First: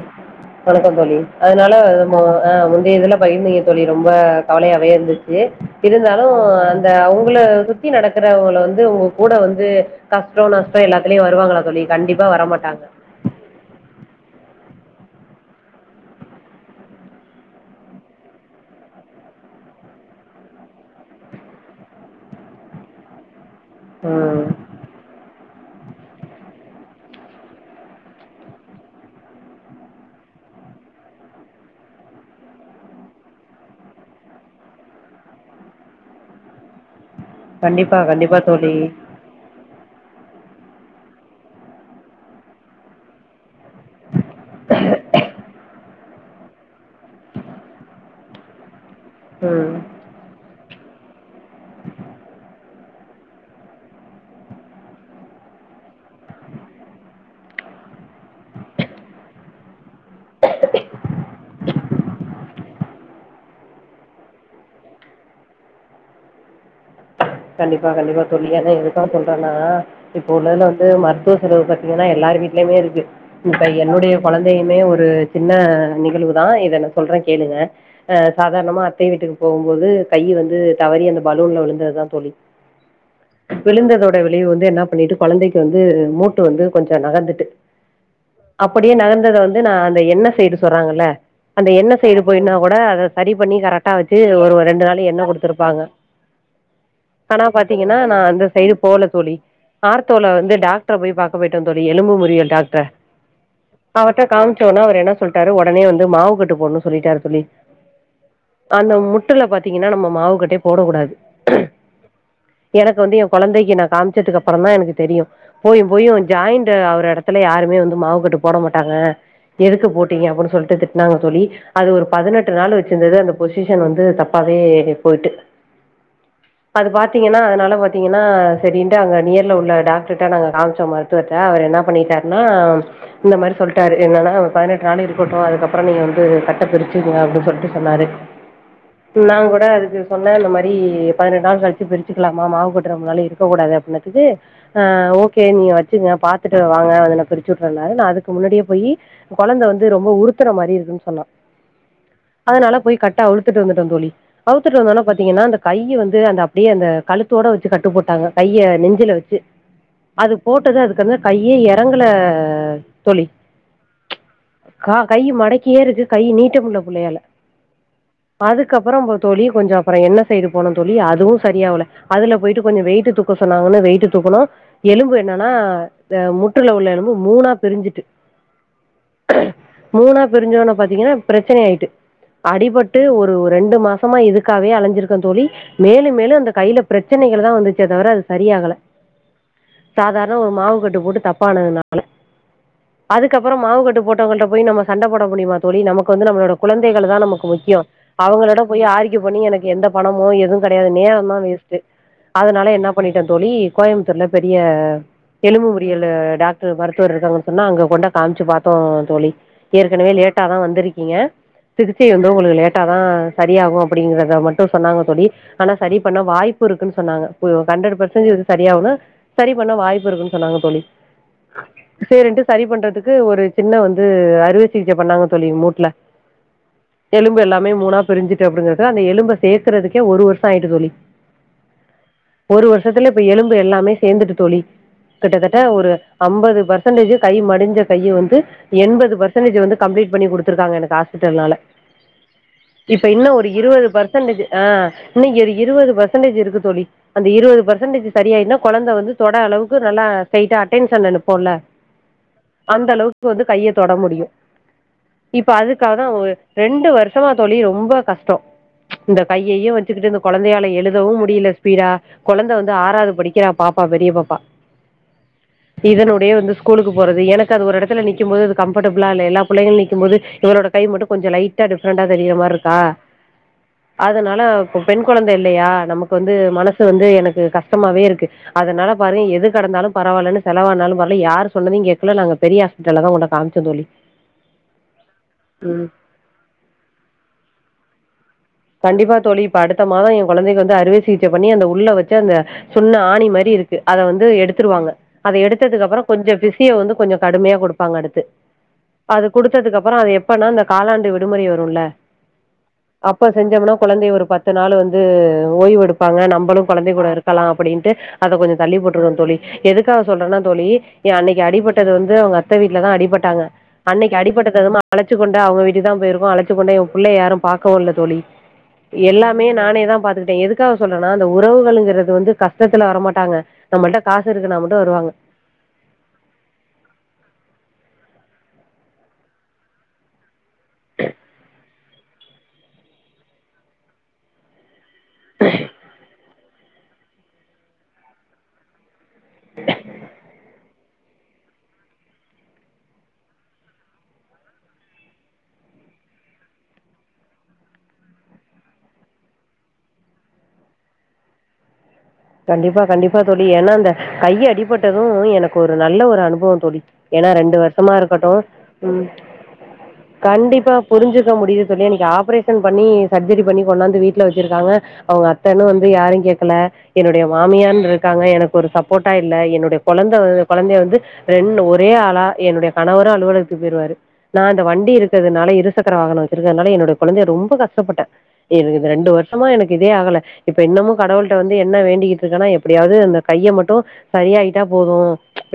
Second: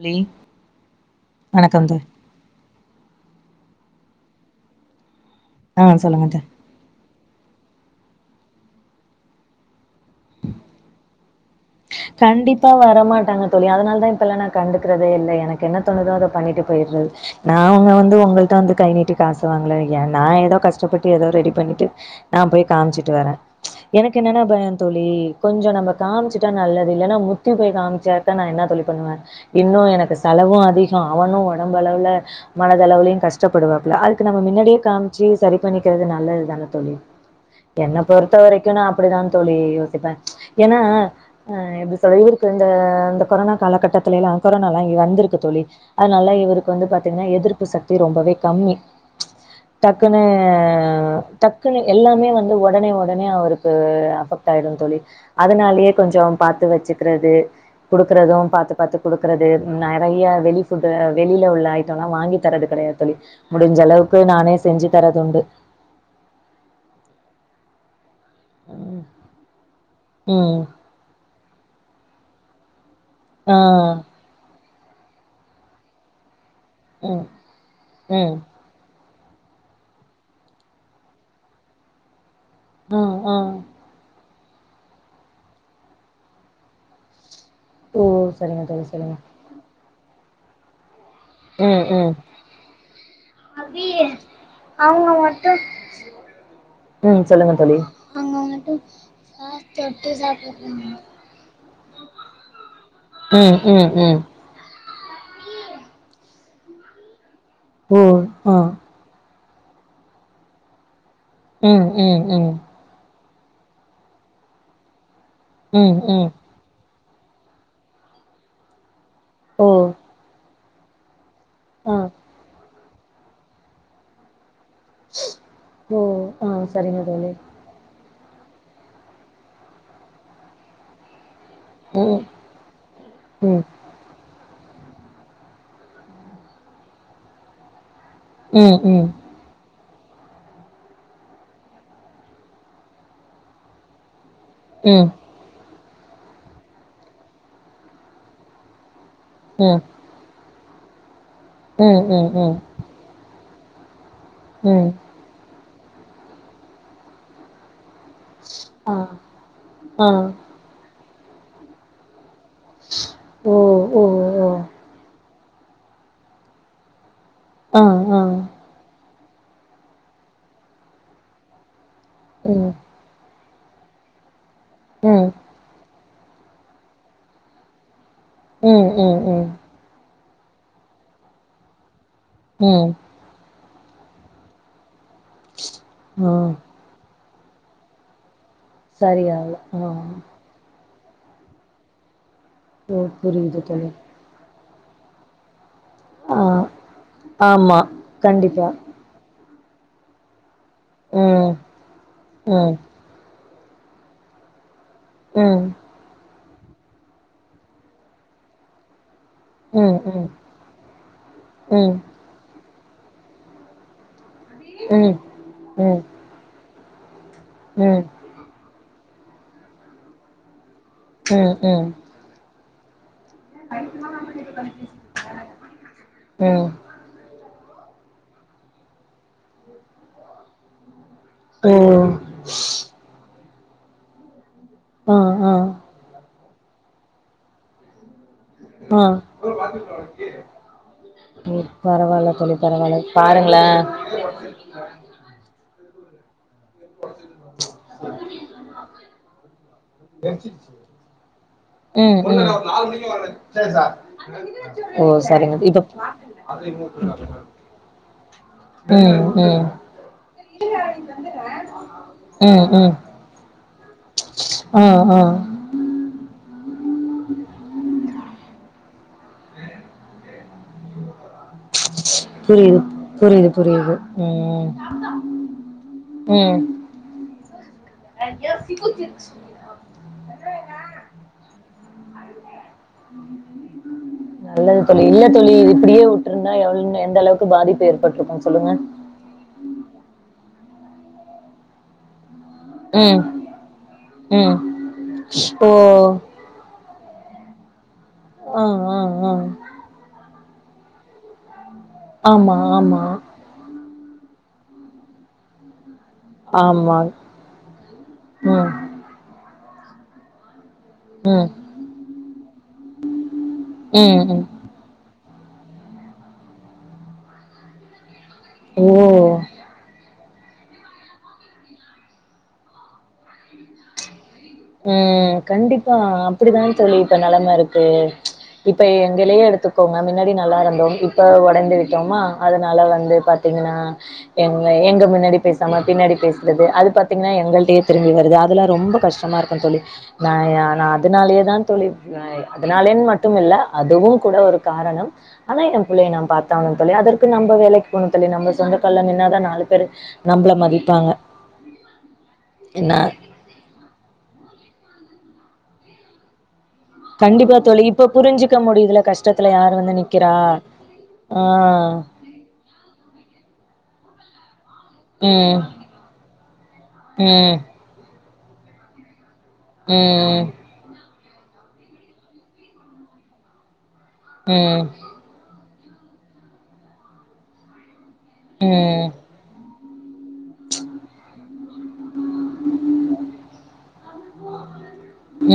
தோழி வணக்கம் தோழி அதனால வணக்கம் அ தோழி அ முந்தைய இதுல பகிர்ந்தீங் தோழி ரொம்ப கவலையாவே இருந்துச்சு ஆ இருந்தாலு சொல்லுங்க தோழி அந்த அவுங் உள்ள சுத்தி நடக்கறவங்க வந்து உங்க கூட வந்து கஷ்டோ நஷ்டோ எல்லாத்துலயு வருவாங்களா தோழி? கண்டிப்பா வரமாட்டாங்க. வரமாட்டாங்க தோழி அதுனால தா இப்பல்லா நா கண்டு க்கிறதே இல்ல எனக்கு என்ன தோணுதோ அத பண்ணிட்டு போயிடுறது நா அங்க வந்து உங்ககிட்ட வந்து கை நீட்டி காசு வாங்ள எ நா ஏதோ கஷ்டப்பட்டு எதோ ரெடி பண்ணிட்டு நா போய் காமிச்சுட்டு வர எனக்கு என்னன்னா ம். பயம் தோழி கொஞ்சோ நம்ம காமிச்சு ட்ட நல்லது இல்லனா முத்தி போய் காமிச்சா நா என்ன தோழி பண்ணுவே இன்னு எனக்கு செலவு அதிகோ அவனு ஒடம்பு அளவுல மனது அளவுலையு கஷ்டப்படுவாப்புல அதுக்கு நம்ம மின்னாடியே காமிச்சு சரி பண்ணிக்கிறது நல்ல ப்படி தான தோழி கண்டிப்பா, என்ன பொறுத்த கண்டிப்பா வரைக்கு தோழி. நா அப்படிதா தோழி யோசிப்பே ஏன்னா அ எப்படி சொல்ற இவருக்கு இந்த இந்த கொரோனா காலகட்டத்தில எல்லா கொரோனாலா இங்க வந்திருக்கு தோழி அதுனால இவருக்கு வந்து பாத்தீங்ன்னா எதிர்ப்பு சக்தி ரொம்பவே கம்மி ம். டக்குன்னு ம் டக்குன்னு எல்லாமே வந்து ஒடனே ஒடனே அவருக்கு அஃபெக்ட் ஆயிடு தோழி அதனாலயே கொஞ்சோ பாத்து வச்சுக்கிறது குடுக்கறதும் பாத்து பாத்து கொடுக்கறது நெறைய வெளி ஃபுட்ட வெளி ல உள்ள ஐட்டம்ல்லா வாங்கி தறது கெடையாது தோழி முடிஞ்சளவுக்கு நானே செஞ்சு தரதுண்டு கண்டிப்பா கண்டிப்பா தோழி ஏன்னா எதுக்காக சொல்றன்னா இப்ப ம் உள்ளதுல வந்து [unintelligible] செலவு பாத்தீங்கன்னா எல்லார் வீட்லயுமே இருக்கு ஆ இப்ப என்னுடைய கொழந்தை மே ஒரு சின்ன நிகழ்வு தா இத நா சொல்ற ம் கேளுங்க ம் சாதாரணமா அத்தை வீட்டுக்கு போகும்போது கை வந்து தவறி அந்த பலூன்ல விழுந்ததுதா தோழி அ அ பிள்ளைக வந்து என்னா பண்ணிட்டு கொழந்தைக்கு வந்து மூட்டு வந்து கொஞ்ச நகந்துட்டு ஓ சரிங்க தோழி அப்டியே சரிங்க நகர்ந்தத வந்து நா அந்த என்ன சேடு சொல்றாங்கல்ல அந்த ம் எண்ண ம் சைடு போய்னா கூட அத சரி பண்ணி கரெக்டா வச்சு ஒரு ரெண்டு நாளு எண்ண கொடுத்துருப்பாங்க ம் ஆனா சொல்லுங்க தோழி பாத்தீங்கன்னா நா அந்த சைடு போல தோழி ஆர்த்தோல வந்து டாக்ட்ர போய் பாக்க போயிட்டோ தோழி எலும்பு முறிவு டாக்ட்ர ம் ம் ம் அவர்ட காம்ச்ச உடனே அவர் என்ன சொல்லிட்டாரு உடனே வந்து மாவு கட்டு போடுனு சொல்லிட்டாரு தோழி ஓ அ ட்டுல பாத்தீங்ன்னா நம்ம மாவுகட்டே போடகூடாது ம் ம் ம் வந்து எ கொழந்தைக்கு நா காம்சடுக்கு அப்புற தா எனக்கு தெரியு போயும் ம் போயு ம் ஜாய்ண்ட்ட அவர எடத்துல யாருமே வந்து மாவுகட்டு போட மாட்டாங்க ஓ எதுக்கு போட்டீங்க அப்டின் சொல்ட்டு திட்னாங்க தோழி அது ஆ ஒரு பதினெட்டு நாள் வச்சிருந்தது அந்த பொசிஷன் வந்து தப்பாவே யே போயிட்டு ஓ ஆ அது சரிங்க தோழி பாத்தீங்கன்னா அதனால பாத்தீங் ன்னா சரின்டு அங்க நியர்ல உள்ள டாக்டர்ட்ட நாங்க காம்சோ மருத்துவ ட அவர் என்னா ம் பண்ணிட்டாருனா இந்த மாரி ம் சொல்டாரு என்னன்னா பதினெட் நாளு இருக்கட்டு அதுக்கப்புறோ நீங்க வந்து கட்ட பிரிச்சுக்குங்க அப்டின் சொல்ட்டு சொன்னாரு ம் ம் நாங் கூட அதுக்கு சொன்ன இந்த மாரி பதனெட் நாள் கழிச்சு பிரிச்சுக்கலாமா மாவுகட்டு ரொம்ப நாளு இருக்கக்கூடாது அப்டினதுக்கு அ ம் ஓகே நீ செரிங்க பாத்துட்டு வாங்க இல்லனா பிரிச்சு உட்றேன நா அதுக்கு முன்னாடியே போயி கொழந்த ம் வந்து ரொம்போ உறு த்துற மாரி இருக்குன் சொன்னா ம் ம் ம் அதனால போயி கட்ட அவிழ்த்துட்டு வந்துட்டோ தோழி அவுத்துட்டு ம் வந்த ஒனே பாத்தீங்கன்னா அந்த கைய்ய வந்து அந்த அப்டியே அந்த கழுத்தோட வச்சு கட் டு போட்டாங்க கைய ஆ நெஞ்சில வெச்சு ஆ அது போட்டது அதுக் கந்த கையே எறங்கல அ தோழி ஓ ஓ ஓ கா கை மடக்கியே இருக்கு கை நீட்ட முள்ள புள்ளயால ஆ ஆ தோழி கொஞ்ச அப்புற எண்ணெ சைடு போனோ தோழி அதுவு சரியாவுல அதுல போய்ட்டு ம் கொஞ்சு வெயிட்டு தூக்க சொன்னாங்கன்னு வெயிட்டு தூக்கணு எலும்பு ம் என்னன்னா த முற்றுல உள்ள எலும்பு மூணா பிரிஞ்சுட்டு ம் ம் ம் பிரிஞ்சோன்ன பாத்தீங்கன்னா ப்ரெச்சனை ஆய்ட்டு ம் அடிபட்டு ஒரு ஒ ரெண்டு மாசமா இதுக்காகவே அலஞ்சிருக்க தோழி மேலு ஆ மேலு அந்த கையில ப்ரெச்சனைகள் தா வந்துச்சே தவிரது சரியாகல சரியாகல ஆ சாதாரண ஒரு மாவு கட் டு போட்டு தப்பானதுனால ஓ புரியுது அதுக்கப்புறம் தோழி மாவுக்கட்டு போட்டவங்கள்ட்ட போய் நம்ம சண்ட போட முடியுமா தோழி நமக்கு வந்து ஆ நம்மளுட குழந்தைகளு தா நமக்கு ஆமா முக்கியோ அவங்களோட கண்டிப்பா போயி ஆர்க்யூ பண்ணி எனக்கு எந்த பணமோ எது கடையாது நேரந்தா ம் வேஸ்ட்டு அதனால ம் என்ன பண்ணிட்டே தோழி கோய்ம்த்தூர்ல பெரிய ம் எலும்பு முறியலு டாக்டரு மருத்துவர் இருக்காங்கன் சொன்னா அங்க கொண்ட காம்ச்சு பாத்தோ தோழி ம் ம் ஏற்கனவே ம் லேட்டா தா வந்திருக்கீங்க ம் ம் சிகிச்சை வந்து உங்களுக்கு லேட்டா தா சரியாகு அப்படிங்கற த மட்டு சொன்னாங்க ம் தோழி ஆனா சரி பண்ண வாய்ப்பு இருக்குன் சொன்னாங்க ஃபு ஹண்ட்ரடு பர்சன்ஜு இது சரியாவுனா சரி பண்ண வாய்ப்பு இருக்குன் சொன்னாங்க தோழி ம் ம் ம் சேரின்ட்டு சரி பண்ற கு ஒரு சின்ன வந்து அறுவை சிகிச்சை பண்ணாங்க தோழி மூட்ல ம் எலும்பு எல்லாமே மூணா பிரிஞ்சுட்டு அப்டிங்கறது அந்த எலும்ப சேர்க்கறதுக்கே ஒரு வருஷோ ஆய்ட்டு தோழி சோ ஒரு வருஷத்துல எலும்பு இப்ப எல்லாமே சேந்துட்டு தோழி ஆ கிட்டத்தட்ட ஒரு அம்பது பர்சன்டேஜு கை மடிஞ்ச கைய வந்து ஆ எண்பது பர்சன்டேஜு வந்து கம்ப்ளீட் பண்ணி குடுத்திருக்காங்க எனக்கு ஹாஸ்பிட்டல்னால ம் பரவால்ல தோழி பரவால்ல இப்ப இன்ன ஒரு பாருங்களே இருவது பர்சன்டேஜு ஆ இன்னு ஒரு இருவது பர்சன்டேஜு இருக்கு தோழி அந்த இருவது பர்சன்டேஜு சரியாய்ன்னா கொழந்த வந்து தொட அளவுக்கு நல்லா ஸ்டெய்ட அடென்ஷன்ல நிப்போல ம் ம் அந்த அளவுக்கு வந்து கைய தொட முடியு ஓ இப்ப சரிங்க அதுக்காக தா ஒ ரெண் ண்டு வருஷமா தோழி ரொம்ப கஷ்டோ ம் ம் வச்சு கிட்டு இந்த கொழந்தையால எழுதவு முடில ஸ்பீடா கொழந்த ம் வந்து ம் ஆறாவ்து படிக்கிறா பாப் பா பெரிய பாப்பா ஆ ஆ இதனொடையே வந்து ஸ்கூலுக்கு போறது எனக்கு அது ஒரு எடத்துல நி க்கும் போது அது கம்பர்டபுளா இல்ல எல்லா புள்ளைகள் நிக்கும் போது இவளோட கை மட்டு கொஞ்சு லை ட்டா டிஃப்ரெண்டா தெரியிர மாருக்கா புரியுது புரியுது புரியுது அதனால ம் இப்ப பெண் குழந்த இல்லையா நமக்கு வந்து ம் மனசு வந்து எனக்கு கஷ்டமாவே இருக்கு அதனால பாரு எது கடந்தா லு பரவால்லனு செலவானாலு பரல யாரு சொன்னதயு கேக்கல நாங்க பெரிய ஹாஸ்பிட்டல்ல தா கொண்டோய் காம்ச்சோ தோழி நல்லது தோழி இல்ல தோழி இது இப்படியே வுட்ருந்தா எவள் எந்த அளவுக்கு பாதிப்பு ஏற்பட்ருக்கு சொல்லுங்க கண்டிப்பா தோழி இப்ப அடுத்த மாதோ எ கொழந்தைக்கு வந்து அறுவை சிகிச்சை பண்ணி அந்த உள்ள வச்ச அந்த சின்ன ம் ஆணி மாரி இருக்கு அத வந்து ம் எடுத்துருவாங்க அத ஓ எடுத்ததுக்கு அப்புறோ கொஞ்சு பிசியோ வந்து கொஞ்சு கடுமையா குடுப்பாங்க அடுத்து ஆ ஆ அது ஆ குடுத்ததுக்கு அப்பறோ அது எப்பனா இந்த காலாண்டு விடுமுறை வருல ஆமா ஆமா செஞ்சோமுனா கொழந்தை ஒரு பத்து நாளு வந்து ஓய்வெடு ப்பாங்க நம்பளு கொழந்தைங்க ஆமா கூட இருக்கலா அப்படின்ட்டு அத கொஞ்சு ம் தள்ளி போட்ருக்கோ தோழி எதுக்காக சொல்றனா தோழி ஏ அன்னைக்கு ம் அடிப்பட்டது வந்து அவேங்க அத்த வீட்லதா அடிப்பட்டாங்க அன்னைக்கு ம் ம் அடிப்பட்டதனமா அழச்சு கொண்டா அவுங்க வீட்டுக்குதா போயிருக்கோ அழைச்சு கொண்டோய் உ புள்ளய யாரு பாக்க வர்ல தோழி ஓ எல்லாமே நானே தா பாத்துகிட் ட எதுக்காக சொல்றனா இந்த உறவுகள்ங்கிறது வந்து கஷ்டத்துல வரமாட்டாங்க நம்மள்ட்ட காசு இருக்குனா மட்டு ம் வருவாங்க ம் கண்டிப்பா அப்படிதா தோழி இப்ப நெலம இரு து ம்ச் இப்ப எங்கலயே எடுத்துக்கோங்க மின்னாடி நல்லா இருந்தோம் இப்ப ஒடைந்து வி எம்மா அதனால வந்து பாத்தீங்கன்னா எங்க எங்க மின்னாடி பேசாம பின்னாடி பேசு றது அது பாத்தீங்கன்னா எங்கள்ட்டயே திரும்பி வருது அதெல்லா ரொம்ப கஷ்டமா இருக்கு தோழி ந ய நா அதனாலயேதா தோழி அதனாலயுன்னு மட்டுமில்ல அதுவு கூட ஒரு காரணம் ஆனா என் பு ள்ளய நாம் பாத்தாகனும் தோழி அதற்கு நம்ம வேலைக்கு போணு தோழி நம்ம சொந்தக்கால்ல நின்னாதா நாலு பேரு நம்பள மதிப்பாங்க கண்டிப்பா என்ன கண்டிப்பா தோழி ஏனா அந்த கை அடிபட்டது எனக்கு ஒரு நல்ல ஒரு அனுபவம் தோழி ஏனா ரெண்டு கண்டிப்பா தோழி வருஷமா இப்ப இருக்கட்டு புரிஞ்சுக்க முடியுதுல ம் கஷ்டத்துல யார் வந்து நிக்கிறா கண்டிப்பா புரிஞ்சுக்க ஆ முடியுது தோழி இன்னைக்கு ஆப்ரேஷன் பன்னி சர்ஜரி பண்ணி கொண்டாந்து வீ ட்ல வெச்சிருக்காங்க அவுங்க அத்த ம் இன்னு வந்து யாரையு கேட்கல என்னுடைய ம் மாமியார்ன்ட்டு இருக்கு க்காங்க எனக்கு ஒரு சப்போர்ட்டா இல்ல என்னுடைய கொழந்த ம் கொழந்தய வந்து ரெண் ஒரே ஆளா என்னுடைய கணவரு அலுவலகத்துக்கு போய்ருவாரு நா இந்த ம் வண்டி இருக்கறதுனால இரு இரு சக்கர வாகனோ வெச்சிறுக்கிறதுனால என்னுடைய கொழந்தய ரொம்ப கஷ்டப்பட்ட இதுக்கு ரெண்டு ம் வருஷமா என இதே ஆகல இப்ப இன்னமு கடவுள்கிட்ட வந்து என்ன வேண்டி இருக்கனா எப்டியாவது அந்த கைய மட்டு சரி ஆயிட்டா போது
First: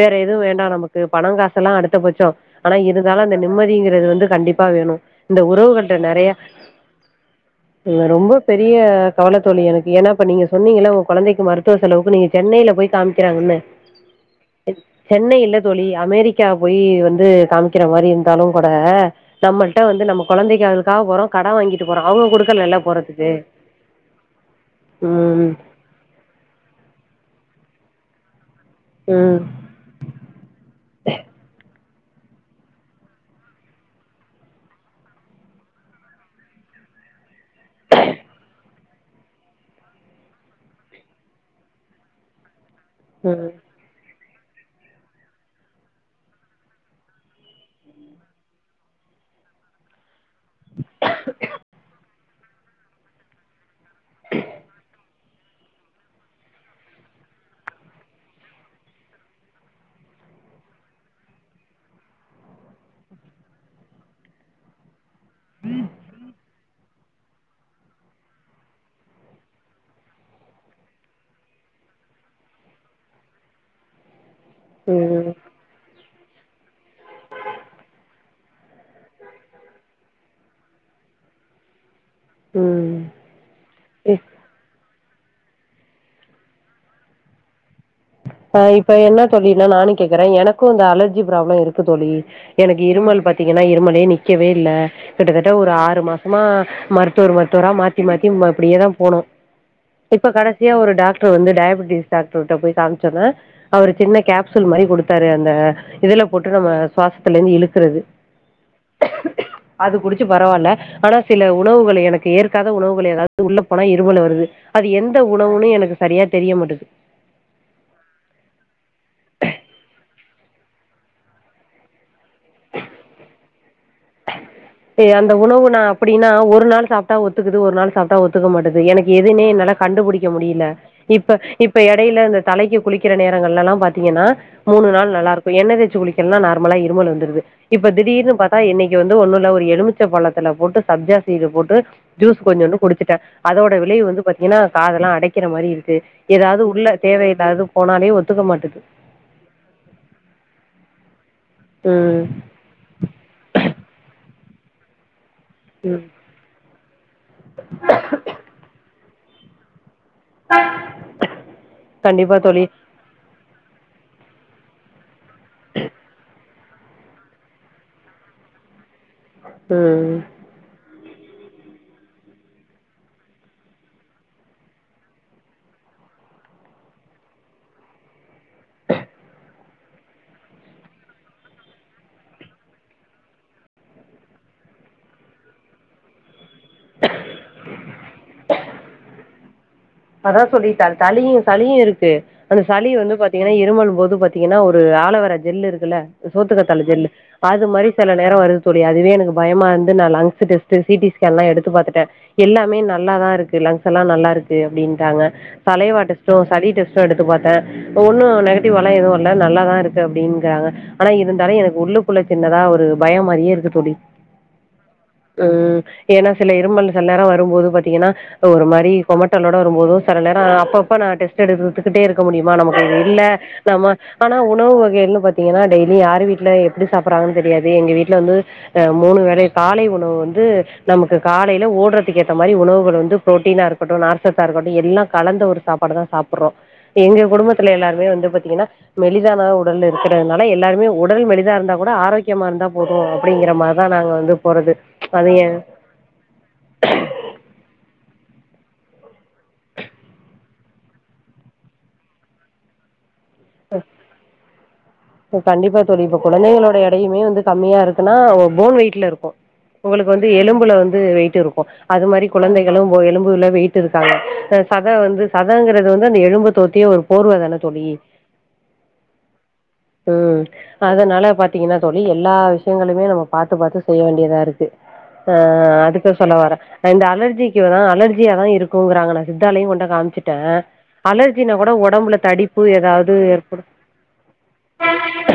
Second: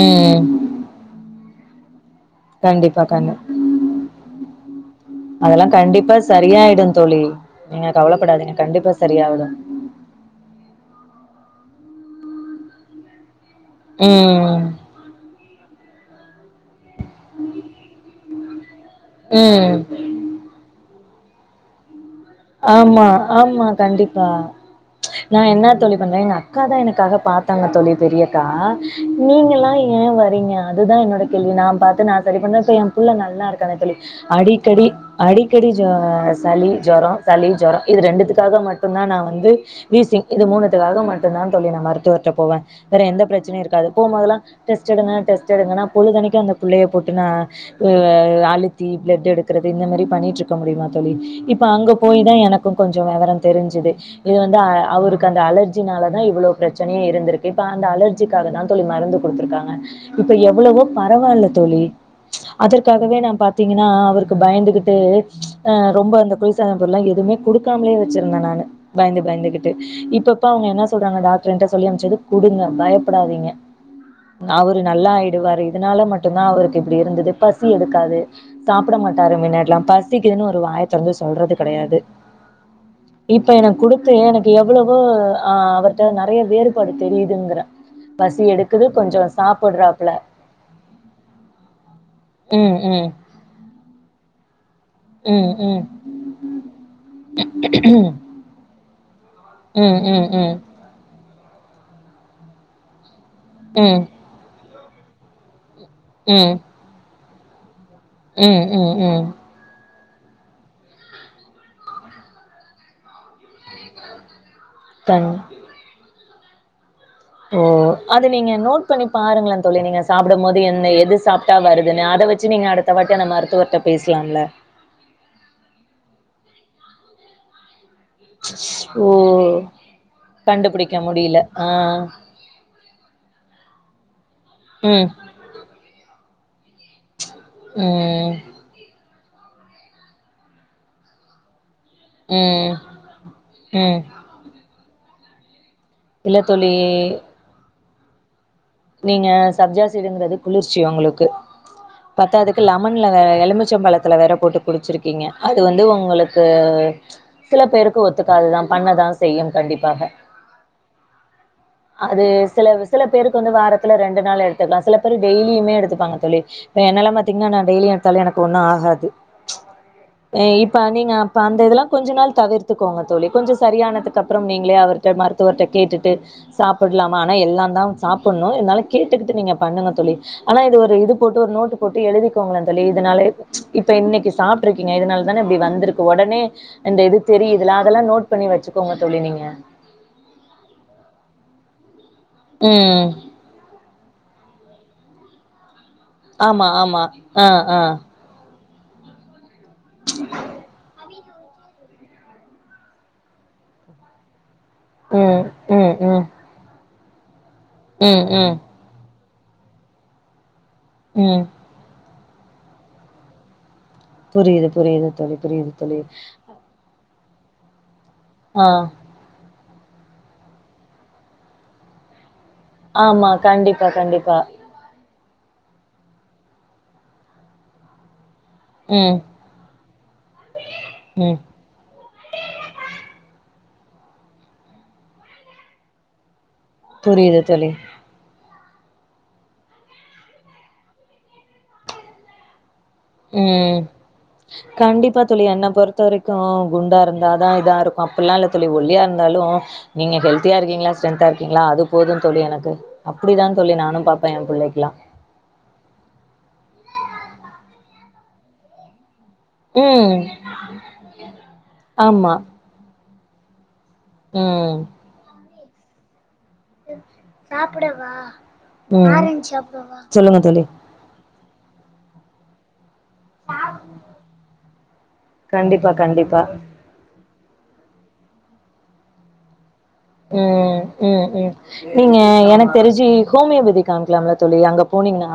வேற எதுவு ம் வேண்டா நமக்கு பணங்கா கலா அடுத்த ச்சோ ஆனா கண்டிப்பா இருந்தாலு கண்டி அந்த நிம்மதிங்கிறது வந்து கண்டிப்பா வேணு இந்த அதெல்லா உறவுகள்ட்ட கண்டிப்பா நெறயா சரியாயிடு தோழி நீங்க இவன் ரொம்ப கவலப்படாதீங்க பெரிய கண்டிப்பா கவலத் சரியாயிடு தோழி எனக்கு ஏனா இப்ப நீங்க சொன்னீங்க இல்ல உன் கொழந்தைக்கு மருத்துவ செலவுக்கு நீங்க சென்னைல போய் காமிக்கிறாங்க என்ன ம் சென்னை இல்ல தோழி அமெரிக்கா போய் வந்து காமிக்கிற மாரி இருந்தாலு ப ம் நம்மள்ட்ட வந்து நம்ம கொழந்தைக்களுக்காக போறோ கடன் வாங்கிட்டு போறான் ஆமா ஆமா கண்டிப்பா நா ம் என்னா தோழி பண்னேன் எங்க அக்காதா எனக்காக பாத்தாங்க தோழி பெரி க்கா ம் நீங்கெல்லா ஏன் வரீங்க அதுதா என்னோட கேள்வி நா பாத் நா சரி பண்ற சொல்லி என் புள்ள நல்லா இருக்கனு தோழி அடிக்கடி அடிக்கடி ஜொ சளி ஜொரோ சளி, ஜொரோ இது ரெண்டுத்துக்காக மட்டுந்தா நா வந்து வீசிங் இது மூணுத்துக்காக மட்டுந்தா தோழி நா மருத்துவர் கிட்ட போவ வேற எந்த ம் பிரச்சனையு இருக்காது போம்போதெல்லா டெஸ்ட் எடுங்க டெஸ்ட்டு எடுங்கனா பொழுதுதனைக்கு அந்த புள்ளய போட்டு நா அழுத்தி பிளட் எடு க்கிறது இந்த மாரி பண்ணிட்டு இருக்க முடியுமா தோழி இப்ப அங்க போய்தா எனக்கு கொஞ்சோ வெவரோ தெரிஞ்சுது இது வந்து அவருக் கு அந்த அலர்ஜினாலதா இவ்ளோ பிரச்சனயு இருந்திருக்கு இப்ப அந்த அலர்ஜிக்காகதாஊ தோழி மருந்து குடுத்துருக்காங்க இப்ப எவ்ளவோ பரவால தோழி அதற்காகவே நான் பாத்தீங்கன்னா அவருக்கு பயந்துகிட்டு அ ரொம்ப அந்த பொய் கண்ட்ரோலா எதுமே குடுக்காமலயே வெச்சிருந்த நானு பயந்து பயந்துகிட்டு இப்பப்ப அவுங்க என்ன சொல்றாங்க டாக்டர் இன்ட் சொல்லி அமிச்சது குடுங்க பயப்படாதீங்க நா ஒரு நல்லா ம் ஆயிடுவாரு இதனால மட்டுந்தா அவருக்கு இப்டி இருந்தது பசி எடுக்காது சாப்ட மாட்டாரு மின்னாடி எல்லா பசிக்குதுன்னு ஒரு வாய தொறந்து சொல்றது கெடயாது ம் இப்ப எனக் குடுத்து எனக்கு எவ்ளோ ப்போ அவர்ட்ட நெறயா வேறுபாடு தெரியுதுங்கிற ஆ இப்ப என்ன தோழி நானு கேக்கறே எனக்கு இந்த அலர்ஜி ப்ராப்ளம் இருக்கு தோழி ம் எனக்கு ம் இருமல் பாத்தீங்கன்னா இருமலே நிக்கவே இல்ல கிட்டத்தட்ட ம் ஒரு ம் ஆறு மாசமா மருத்துவர் மருத்துவரா மாத்தி மாத்தி அப்டியேதா போனோ ம் ம் இப்ப ம் கடைசியா ஒரு டாக்டர் வந்து டயாபிட்டிஸ் டாக்டர்ட்ட போய் காமிச்ச ஒன்ன அவரு ம் சின்ன கேப்சூல் மாரி கொடுத்தாரு அந்த இதுல போட்டு ம் நம்ம சுவாசத்துல இருந்து இழுக்கறது ம் ம் ம் அது குடிச்சு பரவால்ல ஆனா சில உணவுகள் எனக்கு ஏற்காத உணவுகள் எதாவது உள்ள போனா இருமல் வருது அது எந்த தன் உணவுன்னு எனக்கு சரியா தெரிய மாட்டுகுது அது நீங்க நோட் பண்ணி பாருங்களே தோழி நீங்க சாப்பிடும்போது என் எது சாப்ட்டா வருதுன்னு அத வெச்சு நீங்க இனி அடுத்த வாட்டி அந்த மருத்துவர்ட்ட பேசலாம்ல ஏ அந்த உணவு நா அப்படின்னா ஒரு நாள் சாப்பிட்டா ஒத்துக்குது ஒரு நாள் சாப்டா ஒத்துக்க மாட்டது ஓ எனக்கு எதுனே என்னால கண்டுபிடிக்க முடியல கண்டுபிடிக்க இப்ப முடியல ஆ இப்ப எடையில இந்த தலைக்கு குளி க்கிற நேரங்கள்லல்லா பாத்தீங்கன்னா மூணு ம் நாள் நல்லா இருக்கு எண்ண தேச்சு குளிக் களா நார்மலா இருமல் வந்துருது இப்ப ம் திடீர்னு பாத்தா என்னை ரெண்டு ஒண்ணுல ஒரு எலுமிச்சை பழத்துல போட்டு சப்ஜா சீடு போட்டு ஜூஸ் ம் கொஞ்சுண்டு குடிச்சிட்டே அதோட ம் விளைவு வந்து பாத்தீங்கன்னா காதெல்லா அடைக்கற மாரி இருக் இல்ல ஏதாவது தோழி உள்ள தேவ ஏதாவது போனாலே ஒத்துக்க மாட்டேது நீங்க சப்ஜா சீடுங்கிறது குளிர்ச்சி உங்களுக்கு ம் பத்தாததுக்கு லெமன்ல வேற எலுமிச்சம்பழத்துல வேற போட்டு குடிச்சிருக்கீங்க அது வந்து உங்களுக்கு சில பேருக்கு ஒத்துக்காது தா பண்ண தா செய்யு கண்டிப்பாக அது கண்டிப்பா தோழி சில சில பேருக் வாரத்தில ரெண்டு நாள் எடுத்துக்கலா சில பேர் டெய்லியுமே எடுத்துப்பாங்க தோழி இப்ப என்னெல்லா பாத்திங்கன்னா நா டெய்லி எடுத்தாலு எனக்கு ஒன்னு ஆகாது ம் இப்ப நீங்க இப்ப அந்த இதெல்லா கொஞ்ச நாள் தவிர்த்துக்கோங்க தோழி கொஞ்சம் சரியானதுக்கு அப்புறம் நீங்களே அவர்ட்ட மருத்துவர்கிட்ட கேட்டுட்டு சாப்புடலாமா ஆனா எல்லா தா சாப்பிடணு கேட்டுக்கட்டு நீங்க பண்ணுங்கதோழி ஆனா இது ஒரு இது போட்டு ஒரு நோட்டு போட்டு எழுதிக்கோங்கள தோழி இத நாளு ச் இப்ப இன்னைக்கு சாப்பிட்டு இருக்கீங்க இதனால தானே இப்படி வந்திருக்கு ஒடனே இந்த இது தெரியதுல அதெல்லா நோட் பண்ணி வச்சுக்கோங்க தோழி நீங்க அதாசொல்லிட்டா தளியு சளியு இருக்கு அந்த சளி ம் வந்து பாத்தீங்கன்னா இருமலு போது பாத்தீங்கன்னா ஒரு ஆலோ வேற ஜெல் இருக்குல ஆமா சோத்துக்கத்தால ஆமா ஜெல்லு ஆ அது ஆ மாரி சில நேர வருது தோழி அதுவே எனக்கு பயமா இருந்து நான் லங்ஸ் டெஸ்ட் சி டி எல்லா எடுத்து பாத்துட்டே எல்லாமே நல்லாதா இருக்கு லங்ஸ்ல்லா நல்லா இருக்கு அப்பிடுனுட்டாங்க ம் ம் சலைவா ம் டெஸ்டு சளி டெஸ்டு எடுத்து பாத்தே ம் ஒன்னும் ம் நெகிட்டிவலா எது இ எல்லாம் நல்லதா இருக்கு அப்படிக்கிறாங்க ஆனா ம் இருந்தாலு உள்ளக்குள்ள சின்னதா ஒரு பயம் மாரியே இருக்கு தோழி புரியுது புரியுது தோழி புரியுது ம் தோழி ஏன்னா சில இரும்பல்கல்ல நேர போது பாத்தீங்கன்னா ஒரு ஆ மாரி கொமட் டலோடு வரும்போது சில நேர அப்பப்ப நா டெஸ்ட் எடுத்துக்கிட்டே இருக்க முடி மா நமக்கு இல்ல ஆமா கண்டிப்பா நாம கண்டிப்பா ஆனா உணவு வகைகள் பாத் இப்படியே தா டெய்லி யாரு வீட்டுல எப்படி சாப்பறாங்கு தெரியாது எங்க வீட்ல வந்து ம் மூணு வேல காலை உணவு வந்து நமக்கு ம் காலையில ஓடுறதுக்கு ஏத்த மாரி உணவுகள் வந்து புரோட்டீனா இருக் ட்டும் நார் சத்தா இருக்கட்டு எல்லா கலந்த ஒரு சாப்பாடு தா சாப்பிடுறோ எங்க புரியுது குடும்பத்தி தோழி எல்லாருமே வந்து பாத்தீங்கன்னா மெளிதான உடல் இருக்கறதுனால எல்லாருமே உடல் மெலிதா இருந்தா கூட ஆரோக்கியமா இருந்தா போது அப்படிங்கிற ம் மாரிதா நாங்க வந்து போறது கண்டிப்பா அது தோழி ஏ என்ன பொறுத்த வரைக்கு குண்டா இருந்தாதா இதா இருக் அப்படிலா இல்ல தோழி ஒல்லியா இருந்தாலு நீங்க ஹெல்தியா இருக்கீங்களா ஸ்ட்ரென்தா இருக்கீங்களா அது போதும் தோழி எனக்கு அப்டிதா தோழி நானும் பாப்பேன் என் பிள்ளைக்கல்லாம் கண்டிப்பா தோழி இப்ப குழந்தைகளோட எடையுமே வந்து கம்மியாருக்குன்னா போன் வெயிட்ல இருக்கு உங்களுக்கு ம் வந்து எலும்புல வந்து வெயிட்டு இருக்கு அது மாரி ஆமா குழந்தைகளும் போ எலும்புல வெயிட் இருக்காங்க ம் சதை வந்து சதைங்கிறது வந்து அந்த எழும்ப ம் சொல்லுங்க ம் தோழி அதனால பாத்தீங்கன்னா தோழி எல்லா விஷயங்களுமே நம்ம பாத்து பாத்து செய்ய வேண்டியதா இருக்கு ஆ கண்டிப்பா அதுக்கு சொல்ல கண்டிப்பா வரேன் இந்த அலர்ஜி அலர்ஜியா தா இருக்கும்ங்கிறாங்க நா சித்தாலயு கொண்டா ம் ம் ம் ஒடம்புல நீங்க தடிப்பு எனக்கு தெரிஞ்சு ஏதாவது ஏற்படு ஹோமியோபதி காமிக்கலாம்ல தோழி அங்க போனீங்ன்னா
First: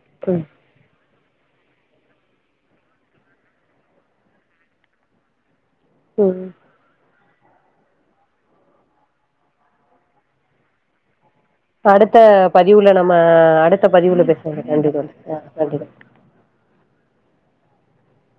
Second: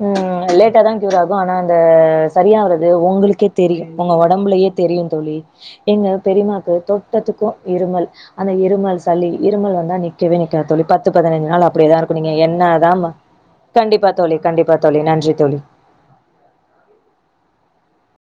உ ம் லேட்டா தான் கியூர் ஆகும் ஆனா அ சரியாகறது உங்களுக்கே தெரியு உங்க உடம்புலயே தெரியு தோழி எங்க ம் பெரியமாக்கு தொட்டத்துக்கு இருமல் அந்த இரு மல் சளி இருமல் வந்தா நிக்கவே நிக்காது தோழி பத்து பதினஞ்சு நாள் அப்டியேதா அடுத்த இருக்கு நீங்க என்னதா பதிவுல ம நம்ம அடுத்த பதிவுல பேசோ நன்றி தோழி நன்றி